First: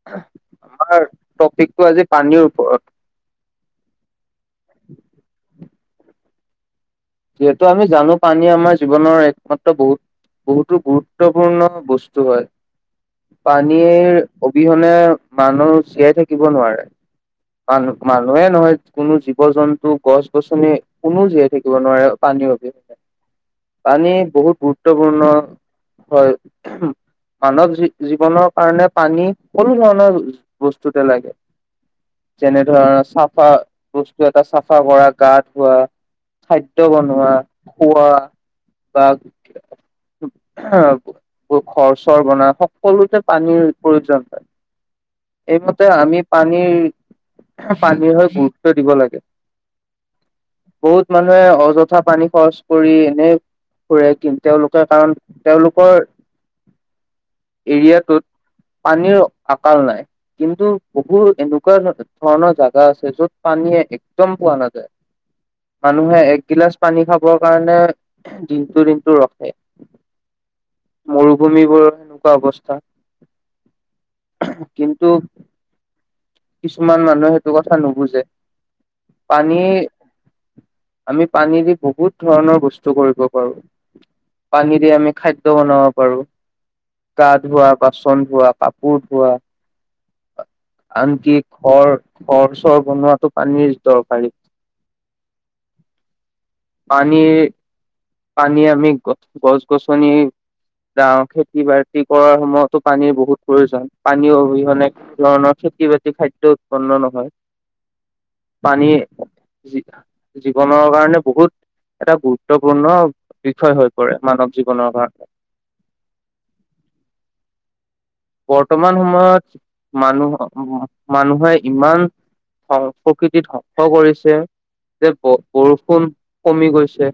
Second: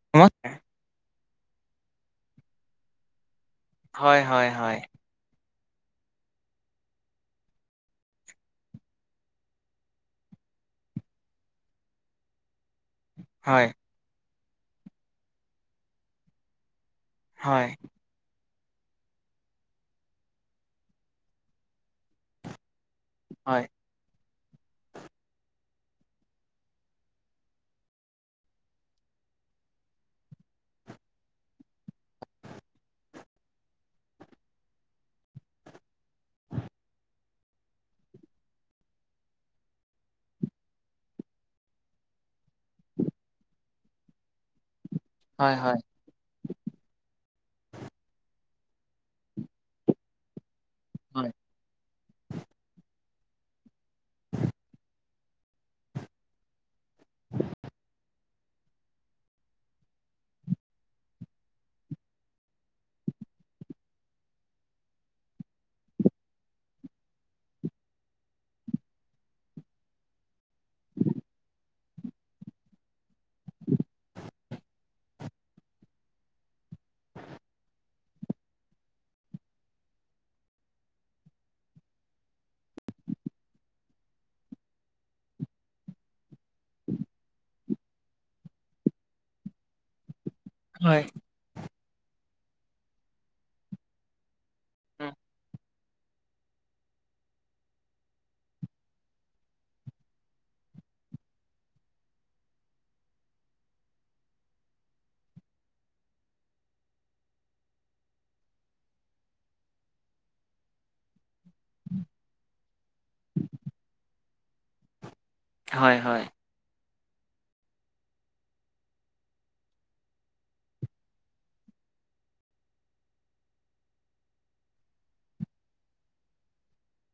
হয় আমাৰ টপিকটো আজি পানীৰ ওপৰত। হয় হয় হয়। যিহেতু আমি জানো পানী আমাৰ জীৱনৰ একমাত্ৰ বহুত বহুতো গুৰুত্বপূৰ্ণ বস্তু হয়। হয় পানীৰ অবিহনে মানুহ জীয়াই থাকিব নোৱাৰে। হয় মান মানুহে নহয় কোনো জীৱ জন্তু, গছ গছনি কোনো জীয়াই থাকি ব নোৱাৰে পানি অবিহনে, হয় পানী বহুত গুৰুত্বপূৰ্ণ হয়। মানৱ জী -জীৱনৰ কাৰণে পানী সকলো ধৰণৰ বস্তুতে লাগে। যেনে ধৰণৰ চাফা বস্তু এটা চাফা কৰা, গা ধোৱা খাদ্য বনোৱা, খোৱা বা আহ বোৰ ঘৰ চৰ বনা সকলোতে পানীৰ প্ৰয়োজন পায়। হয় এইমতে হয় আমি পানীৰ পানীৰ হৈ গুৰুত্ব দিব লাগে। বহুত মানুহে অযথা পানী খৰচ কৰি এনে ফুৰে কিম তেওঁলোকে কাৰণ তেওঁলোকৰ এৰিয়াটোত। পানীৰ আকাল নাই কিন্তু বহুত এনেকুৱা ধৰণৰ জাগা আছে য'ত পানীয়ে একদম পোৱা নাযায়। মানুহে এক গিলাচ পানী খাবৰ কাৰণে দিনটো দিনটো ৰখে। মৰুভূমিবোৰৰ এনেকুৱা অৱস্থা। কিন্তু কিছুমান মানুহে সেইটো কথা নুবুজে, পানীৰ আমি পানী দি বহুত ধৰণৰ বস্তু কৰিব পাৰো। পানী দি আমি খাদ্য বনাব পাৰো। গা ধোৱা, বাচন ধোৱা, কাপোৰ ধোৱা হয় আনকি ঘৰ ঘৰ চৰ বনোৱাটো পানীৰ দৰকাৰী। উম পানীৰ পানী আমি গ গছ গছনি যাওঁ, খেতি বাতি কৰাৰ সময়তো পানীৰ বহুত প্ৰয়োজন, পানী অবিহনে ধৰণৰ খেতি বাতি খাদ্য উৎপন্ন নহয়, পানি জীৱনৰ কাৰণে বহুত এটা গুৰুত্বপূৰ্ণ বিষয় হৈ পৰে মানৱ জীৱনৰ কাৰণে। হয় হয়। বৰ্তমান সময়ত মানুহ মানুহে ইমান সং প্ৰকৃতিত ধংস কৰিছে। যে বৰষুণ কমি গৈছে।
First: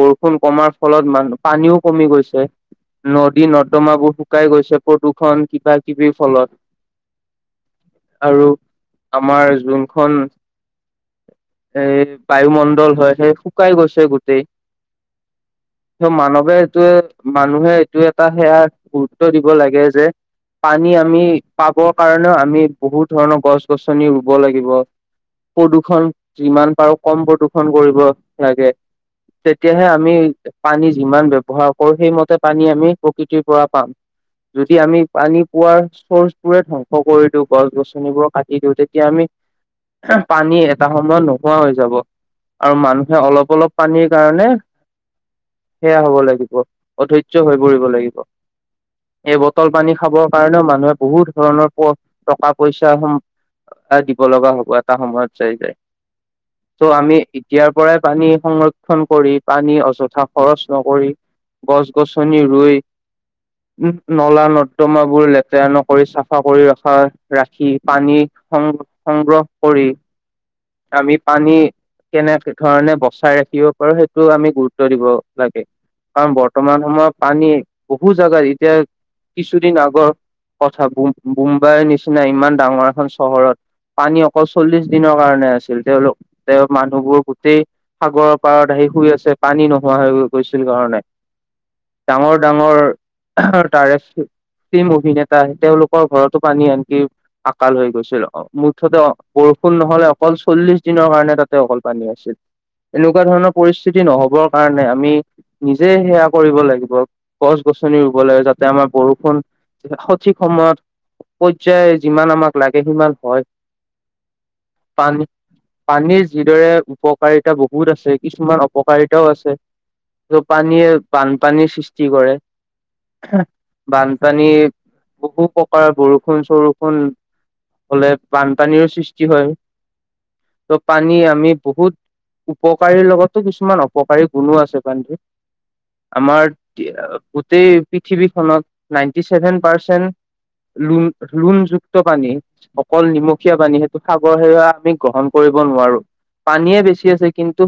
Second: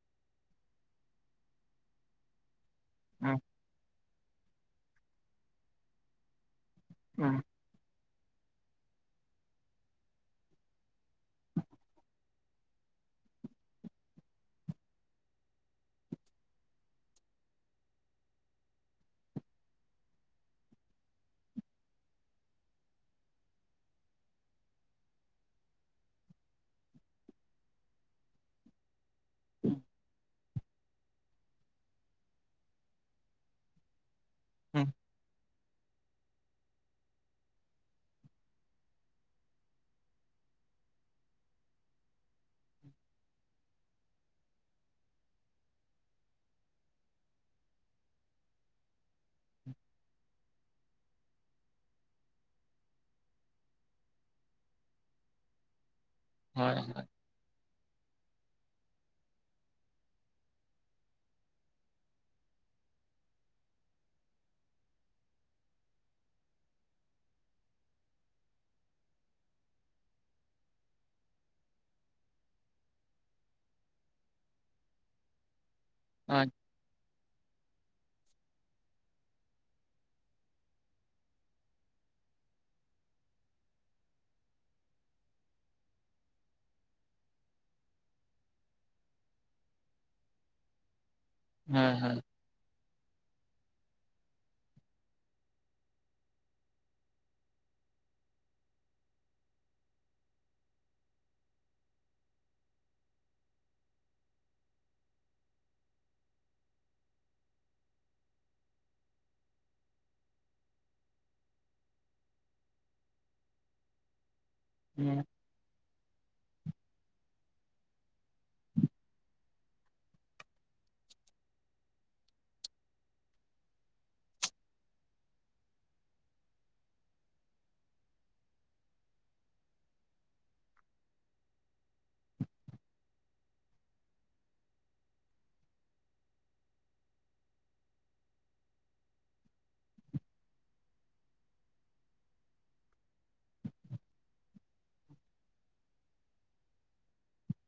বৰষুণ কমাৰ ফলত মান পানীও কমি গৈছে। উম নদী নৰ্দমাবোৰ শুকাই গৈছে, প্ৰদূষণ কিবা কিবিৰ ফলত। উম। আৰু আমাৰ যোনখন এ বায়ুমণ্ডল হয় সেই শুকাই গৈছে গোটেই। মানৱে এইটো মানুহে এইটো এটা সেয়া গুৰুত্ব দিব লাগে যে পানী আমি পাবৰ কাৰণেও আমি বহুত ধৰণৰ গছ গছনি ৰুব লাগিব। প্ৰদূৰ্ষন যিমান পাৰো কম প্ৰদূৰ্ষন কৰিব লাগে। উম তেতিয়াহে আমি পানী যিমান ব্যৱহাৰ কৰো সেইমতে পানী আমি প্ৰকৃতিৰ পৰা পাম। যদি উম, আমি পানী পোৱাৰ চৰ্চ টোৰে ধ্বংস কৰি দিওঁ, গছ গছনিবোৰ কাটি দিওঁ, তেতিয়া আমি পানী এটা সময়ত নোহোৱা হৈ যাব। আৰু মানুহে অলপ অলপ পানীৰ কাৰণে সেয়া হব লাগিব অধৈৰ্য হৈ পৰিব লাগিব। এই বটল পানী খাবৰ কাৰণেও মানুহে বহুত ধৰণৰ টকা পইচা দিব লগা হ'ব এটা সময়ত চাই যায় হয় ত' হয় আমি এতিয়াৰ পৰাই পানী সংৰক্ষ ক্ষণ কৰি পানী অযথা খৰচ নকৰি গছ গছনি ৰুই নলা নৰ্দমাবোৰ লেতেৰা নকৰি চাফা কৰি ৰখা ৰাখি পানী সংগ্ৰহ কৰি আমি পানী কেনে ধৰণে বচাই ৰাখিব পাৰো সেইটো আমি গুৰুত্ব দিব লাগে কাৰণ হয় বৰ্তমান সময়ত পানী বহু জোগাত এতিয়া কিছুদিন আগৰ কথা মুম্বাইৰ নিচিনা ইমান ডাঙৰ এখন চহৰত পানী অকল চল্লিশ দিনৰ কাৰণে আছিল তেওঁলোক তেওঁৰ মানুহবোৰ গোটেই সাগৰৰ পাৰত আহি শুই আছে পানী নোহোৱা হৈ গৈছিল কাৰণে হম হুম ডাঙৰ তাৰে কিম অভিনেতা আহ তেওঁলোকৰ ঘৰতো পানী আনকি আকাল হৈ গৈছিল মুঠতে পৰুষ সোণ নহ'লে অকল চল্লিশ দিনৰ কাৰণে তাতে অকল পানী আছিল এনেকুৱা ধৰণৰ পৰিস্থিতি নহবৰ কাৰণে আমি নিজে সেয়া কৰিব লাগিব গছ গছনি ৰুব লাগে যাতে আমাৰ বৰষুণ সঠিক সময়ত পৰ্যায় যিমান আমাক লাগে সিমান হয় উম পানী পানীৰ যিদৰে উপকাৰী বহুত আছে কিছুমান অপকাৰিতাও আছে ত পানীয়ে বানপানীৰ কি কৰে বানপানী বহু প্ৰকাৰৰ বৰষুণ চৰষুণ হলে বানপানীৰো সৃষ্টি হয় ত' পানী আমি বহুত উপকাৰীৰ লগতো কিছুমান অপকাৰী গুণো আছে বানী আমাৰ গোটেই পৃথিৱীখনত নাইনটি চছেভেন পাৰ্চেন্ট লণ লোনযুক্ত পানী অকল নিমখীয়া পানী সেইটো সাগৰ সেৰুৱা আমি গ্ৰহণ কৰি নোৱাৰো পানীয়ে বেছি আছে কিন্তু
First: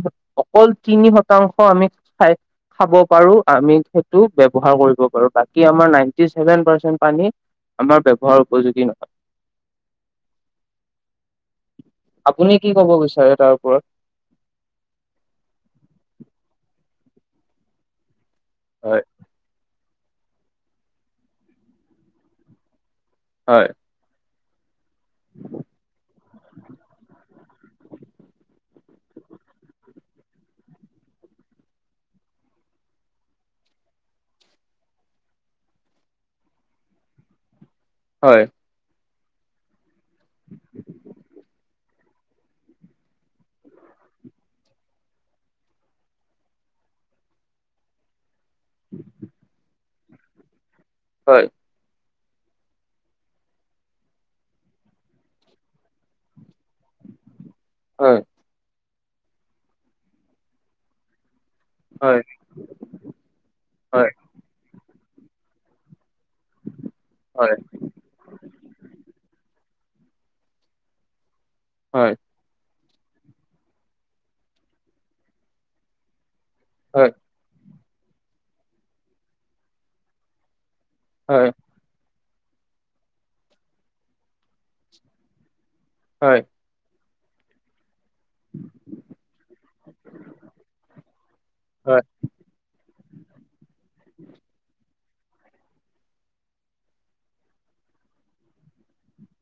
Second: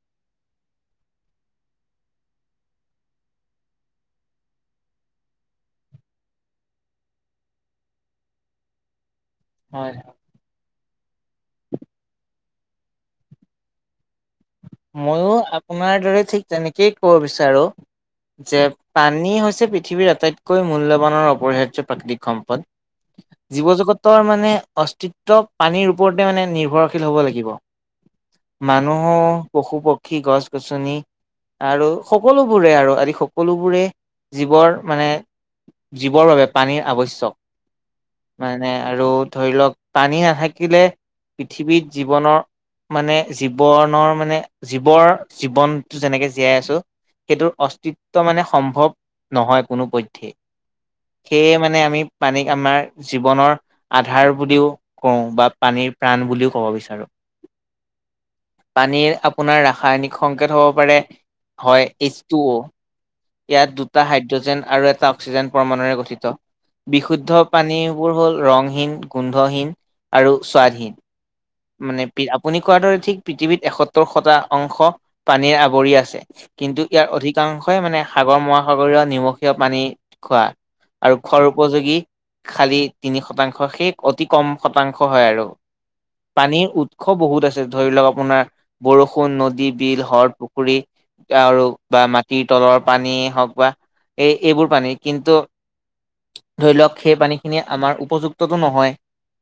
অকল তিনি শতাংশ আমিাই খাব পাৰো আমি সেইটো ব্যৱহাৰ কৰিব পাৰো বাকী আমাৰ নাইনটি চছেভেন পাৰ্চেন্ট পানী আমাৰ ব্যৱহাৰ উপযোগী নহয় হয় হয় আপুনি কি ক'ব বিচাৰে তাৰ ওপৰত ময়ো আপোনাৰ দৰে ঠিক তেনেকেই ক'ব বিচাৰোঁ যে হয় পানী হৈছে পৃথিৱীৰ আটাইতকৈ মূল্যবানৰ অপৰিহাৰ্য প্ৰাকৃতিক সম্পদ হয় জীৱ জগতৰ মানে অস্তিত্ব পানীৰ ওপৰতে মানে নিৰ্ভৰশীল হ'ব লাগিব মানুহো পশু পক্ষী গছ গছনি আৰু সকলোবোৰে আৰু আদি সকলোবোৰে জীৱৰ মানে জীৱৰ বাবে পানীৰ আৱশ্যক হয় মানে আৰু ধৰি লওক পানী নাথাকিলে পৃথিৱীত জীৱনৰ মানে জীৱনৰ মানে জীৱৰ জীৱনতটো যেনেকে জীয়াই আছো সেইটোৰ অস্তিত্ব মানে সম্ভৱ নহয় কোনোপধ্যেই হয় সেয়ে মানে আমি পানীক আমাৰ জীৱনৰ আধাৰ বুলিও কওঁ বা পানীৰ প্ৰাণ বুলিও ক'ব বিচাৰোঁ হয় পানীৰ আপোনাৰ ৰাসায়নিক সংকেত হ'ব পাৰে হয় এইচ টু অ' ইয়াত দুটা হয় হাইড্ৰজেন আৰু এটা অক্সিজেন প্ৰমাণুৰে গঠিত বিশুদ্ধ হয় পানীবোৰ হল ৰংহীন গোন্ধহীন আৰু স্বাধীন মানে হয় আপুনি কোৱাৰ দৰে ঠিক পৃথিৱীত এসত্তৰ শতা অংশ পানীৰ আৱৰি আছে কিন্তু ইয়াৰ হয় অধিকাংশ মানে সাগৰ মহাসাগৰীয় নিমখীয়া পানী খোৱা আৰু খৰ হয় উপযোগী খালী তিনি শতাংশ শে অতি কম শতাংশ হয় আৰু। হয় হয় পানীৰ উৎস বহুত আছে। ধৰি লওক আপোনাৰ বৰষুণ নদী বিল হৰ পুখুৰী আৰু বা হয় মাটিৰ তলৰ। পানীয়ে হওক বা এই এইবোৰ পানী কিন্তু। ধৰি লওক সেই পানীখিনি আমাৰ উপযুক্ততটো নহয়।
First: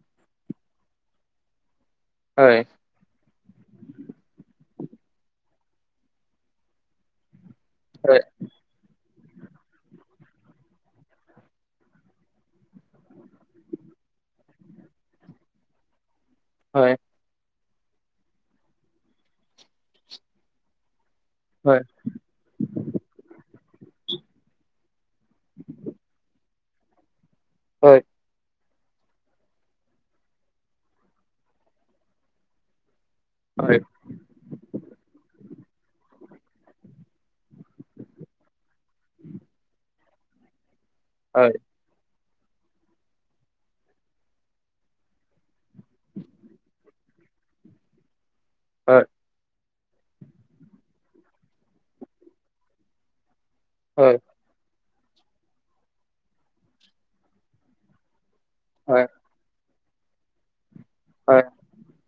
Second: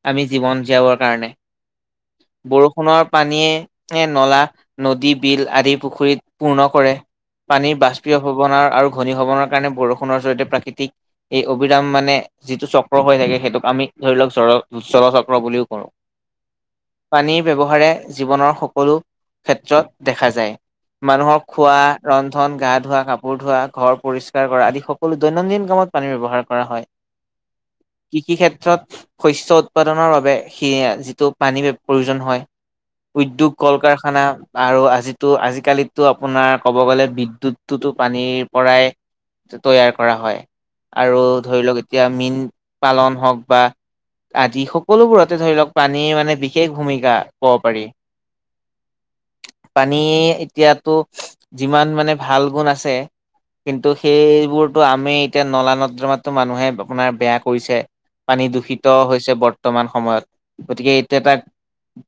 আমি জীৱন জীয়াবৰ কাৰণে। হয় হয় বৰষুণৰ পানীয়ে নলা, নদী, বিল আদি পুখুৰীত পূৰ্ণ কৰে। পানী বাষ্প ভৱনাৰ আৰু ঘনী ভৱনৰ কাৰণে বৰষুণৰ চৰিতে প্ৰাকৃতিক এই অভিৰাম মানে যিটো চক্ৰ হৈ থাকে সেইটোক আমি ধৰি উ্বৰচক্ৰ বুলিও কওঁ। হয় পানীৰ ব্যৱহাৰে জীৱনৰ সকলো ক্ষেত্ৰত দেখা যায়। মানুহক হয় খোৱা ৰন্ধন গা-ধোৱা, কাপোৰ ধোৱা, ঘৰ পৰিসকাৰ কৰা আদি সকলো দৈনন্দিন কামত প পানী ব্যৱহাৰ কৰা হয়। হয় হয় হয় হয় কৃষি ক্ষেত্ৰত শস্য উৎপাদনৰ বাবে স যিটো পানী প্ৰয়োজন হয়। উদ্যোগ কল কাৰখানা আৰু আজি টো আজি আজিকালি তো আপোনাৰ ক'ব গ'লে বিদুৎটোতো পানীৰ পৰাই তৈয়াৰ কৰা হয়। আৰু ধৰি লওক এতিয়া মীন পালন হওক বা আদি সকলোবোৰতে ধৰি লওক পানী মানে বিশেষ ভূমিকা পাব পাৰি। হয়। পানী এতিয়াতো যিমান মানে ভাল গুণ আছে কিন্তু সেইবোৰতো আমি এতিয়া নলা নৰ্দমাত মানুহে আপোনাৰ বেয়া কৰিছে। পানী দূষিত হৈছে বৰ্তমান সময়ত। গতিকে এইটো এটা হয়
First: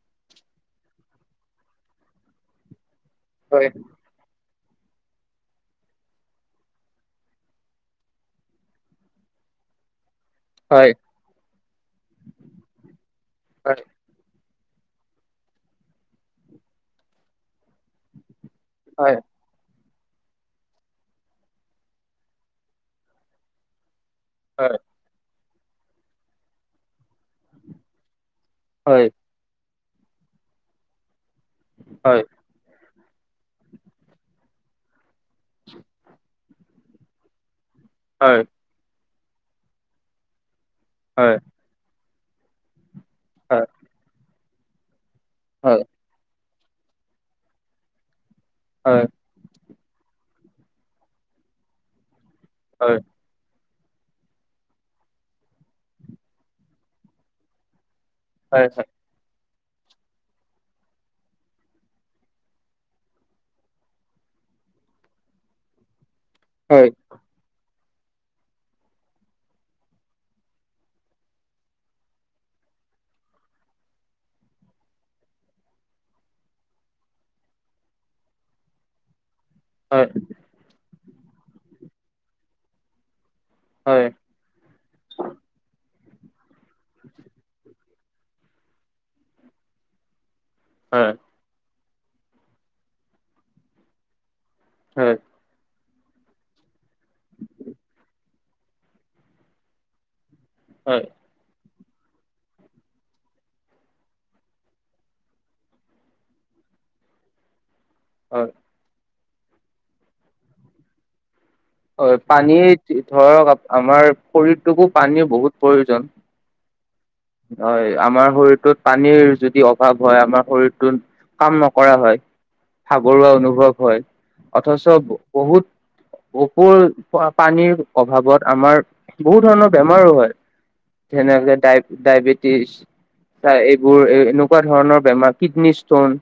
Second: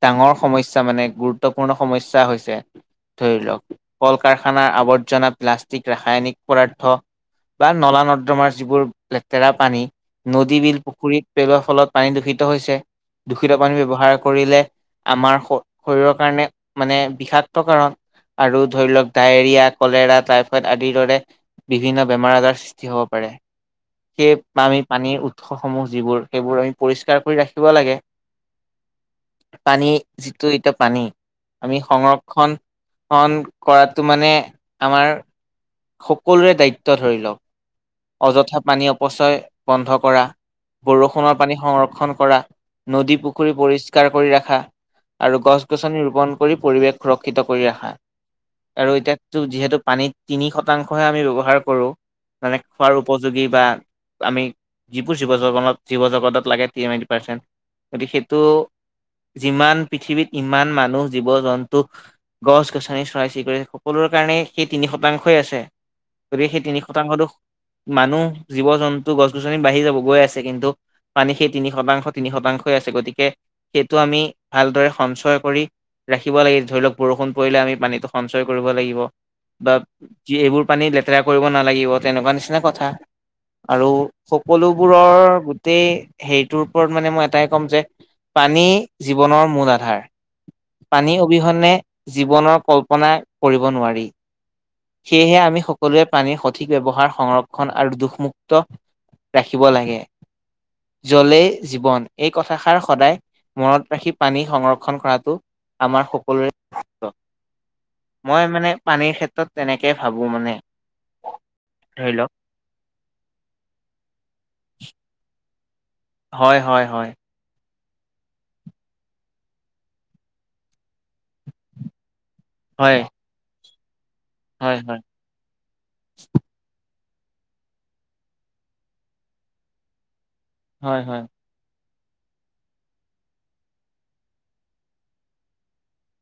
ডাঙৰ সমস্যা মানে গুৰুত্বপূৰ্ণ সমস্যা হৈছে। ধৰি লওক হয় কল-কাৰ খানাৰ আৱৰ্জনা প্লাষ্টিক ৰাসায়নিক পদাৰ্থ। বা নলা নৰ্দমাৰ যিবোৰ লেতেৰা পানী। নদী বিল হয় পুখুৰীত পেলোৱাৰ ফলত পানী দূষিত হৈছে। দূষিত পানী হয় ব্যৱহাৰ কৰিলে। আমাৰ শ শৰীৰৰ কাৰণে মানে বিষাক্ত কাৰণ। আৰু ধৰি লওক হয় ডায়েৰিয়। কলেৰা টাইফইড আদিৰ দৰে বিভিন্ন বেমাৰ আজাৰ সৃষ্টি হ'ব পাৰে। সেই বা হয় আমি পানীৰ উৎসসমূহ যিবোৰ সেইবোৰ আমি পৰিষ্কাৰ কৰি ৰাখিব লাগে। হয়। পানী যিটো এতিয়া পানী আমি হয় সংৰক্ষণ। ন কৰাতো মানে আমাৰ সকলোৰে দায়িত্ব ধৰি লওক। হয় অযথা পানী অপচয় বন্ধ কৰা বৰষুণৰ হয় পানী সংৰক্ষণ। কৰা নদী পুখুৰী হয় পৰিষ্কাৰ কৰি ৰাখা। আৰু হয় গছ-গছনি ৰোপন কৰি পৰিৱেশ সুৰক্ষিত কৰি ৰাখা। আৰু হয় এতিয়া তো যিহেতু পানীত তিনি শতাংশহে আমি ব্যৱহাৰ কৰোঁ। মানে খোৱাৰ হয় উপযোগী বা। আমি যিবোৰ জীৱ জগ জীৱ জগতত লাগে ছেভেন টি পাৰ্চেণ্ট। গতিকে সেইটো হয় হয় যিমান পৃথিৱীত ইমান মানুহ জীৱ জন্তু। গছ-গছনি চৰাই চিৰিকটি সকলোৰে কাৰণে সেই তিনি শতাংশ। দু আছে। গতিকে সেই তিনি হয় শতাংশ তো। মানুহ জীৱ-জন্তু গছ গছনি বাঢ়ি যাব গৈ আছে। কিন্তু, পানী সেই তিনি শতাংশ তিনি শতাংশই আছে। গতিকে সেইটো আমি ভালদৰে সঞ্চয় কৰি। ৰাখিব লাগে। ধৰি লওক বৰষুণ পৰিলে আমি পানীটো সঞ্চয় কৰিব লাগিব বা। হয় এইবোৰ পানীত লেতেৰা কৰিব নালাগিব তেনেকুৱা নিচিনা কথা। আৰু হয় সকলোবোৰৰ গোটেই। সেইটোৰ ওপৰত মানে মই এটাই ক'ম যে পানী জীৱনৰ মূল আধাৰ। পানী অবিহনে জীৱনৰ কল্পনা কৰিব নোৱাৰি। হয় হয় সেয়েহে আমি। সকলোৱে পানীৰ সঠিক ব্যৱহাৰ সংৰক্ষণ আৰু দুষমুক্ত ৰাখিব লাগে। হয় জ্বলে। জীৱন এই কথাষাৰ সদায় মনত ৰাখি পানী সংৰক্ষণ কৰাটো। আমাৰ সকলোৰে। মই মানে পানীৰ ক্ষেত্ৰত তেনেকৈ ভাবোঁ মানে। ধৰি হয় লওক পানী ধৰক আমাৰ শৰীৰটোকো পানী বহুত। প্ৰয়োজন হয় হয় হয়। হয় আমাৰ শৰীৰটোত পানীৰ যদি অভাৱ হয় আমাৰ শৰীৰটোত কাম নকৰা হয়। হয় ভাগৰুৱা অনুভৱ হয় হয় হয় অথচ বহুত। পানীৰ অভাৱত আমাৰ বহুত ধৰণৰ বেমাৰো হয়। হয় হয় যেনেকে দায়। ডায়েবেটিছ এইবোৰ এনেকুৱা ধৰণৰ বেমাৰ কিডনী ষ্টোন।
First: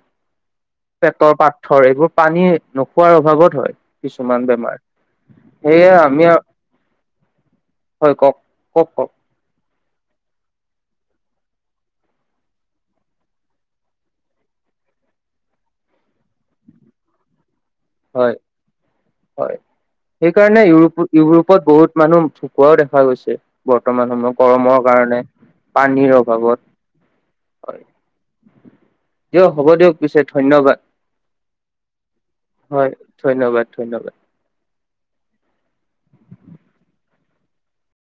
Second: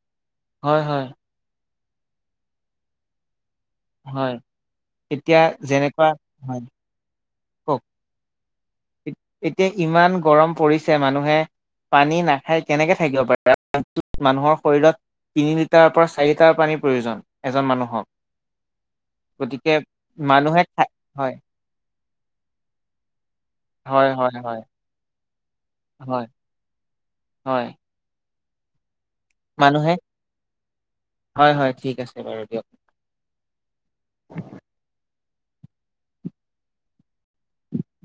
হয় হয় পেটৰ পাথৰ এইবোৰ পানী নোখোৱাৰ অভাৱত হয় হয় কিছুমান বেমাৰ। এতিয়া সেয়ে যেনেকুৱা আমি হয়। কওক হয় কওক কওক কওক এতিয়া ইমান গৰম পৰিছে মানুহে। পানী নাখাই কেনেকে থাকিব পাৰে মানুহৰ শৰীৰত তিনি লিটাৰৰ পৰা চাৰি লিটাৰ পানী। প্ৰয়োজন। এজন মানুহক হয় হয় গতিকে মানুহে সেইকাৰণে খাই হয়, ইউৰোপত বহুত। মানুহ ঢুকুৱাও দেখা গৈছে। হয়, বৰ্তমান হয়, সময়ত হয়, গৰমৰ কাৰণে পানীৰ হয়, অভাৱত হয়। দিয়ক হ'ব মানুহে দিয়ক পিছে ধন্যবাদ। হয়, হয় ঠিক আছে বাৰু দিয়ক। হয় ধন্যবাদ ধন্যবাদ।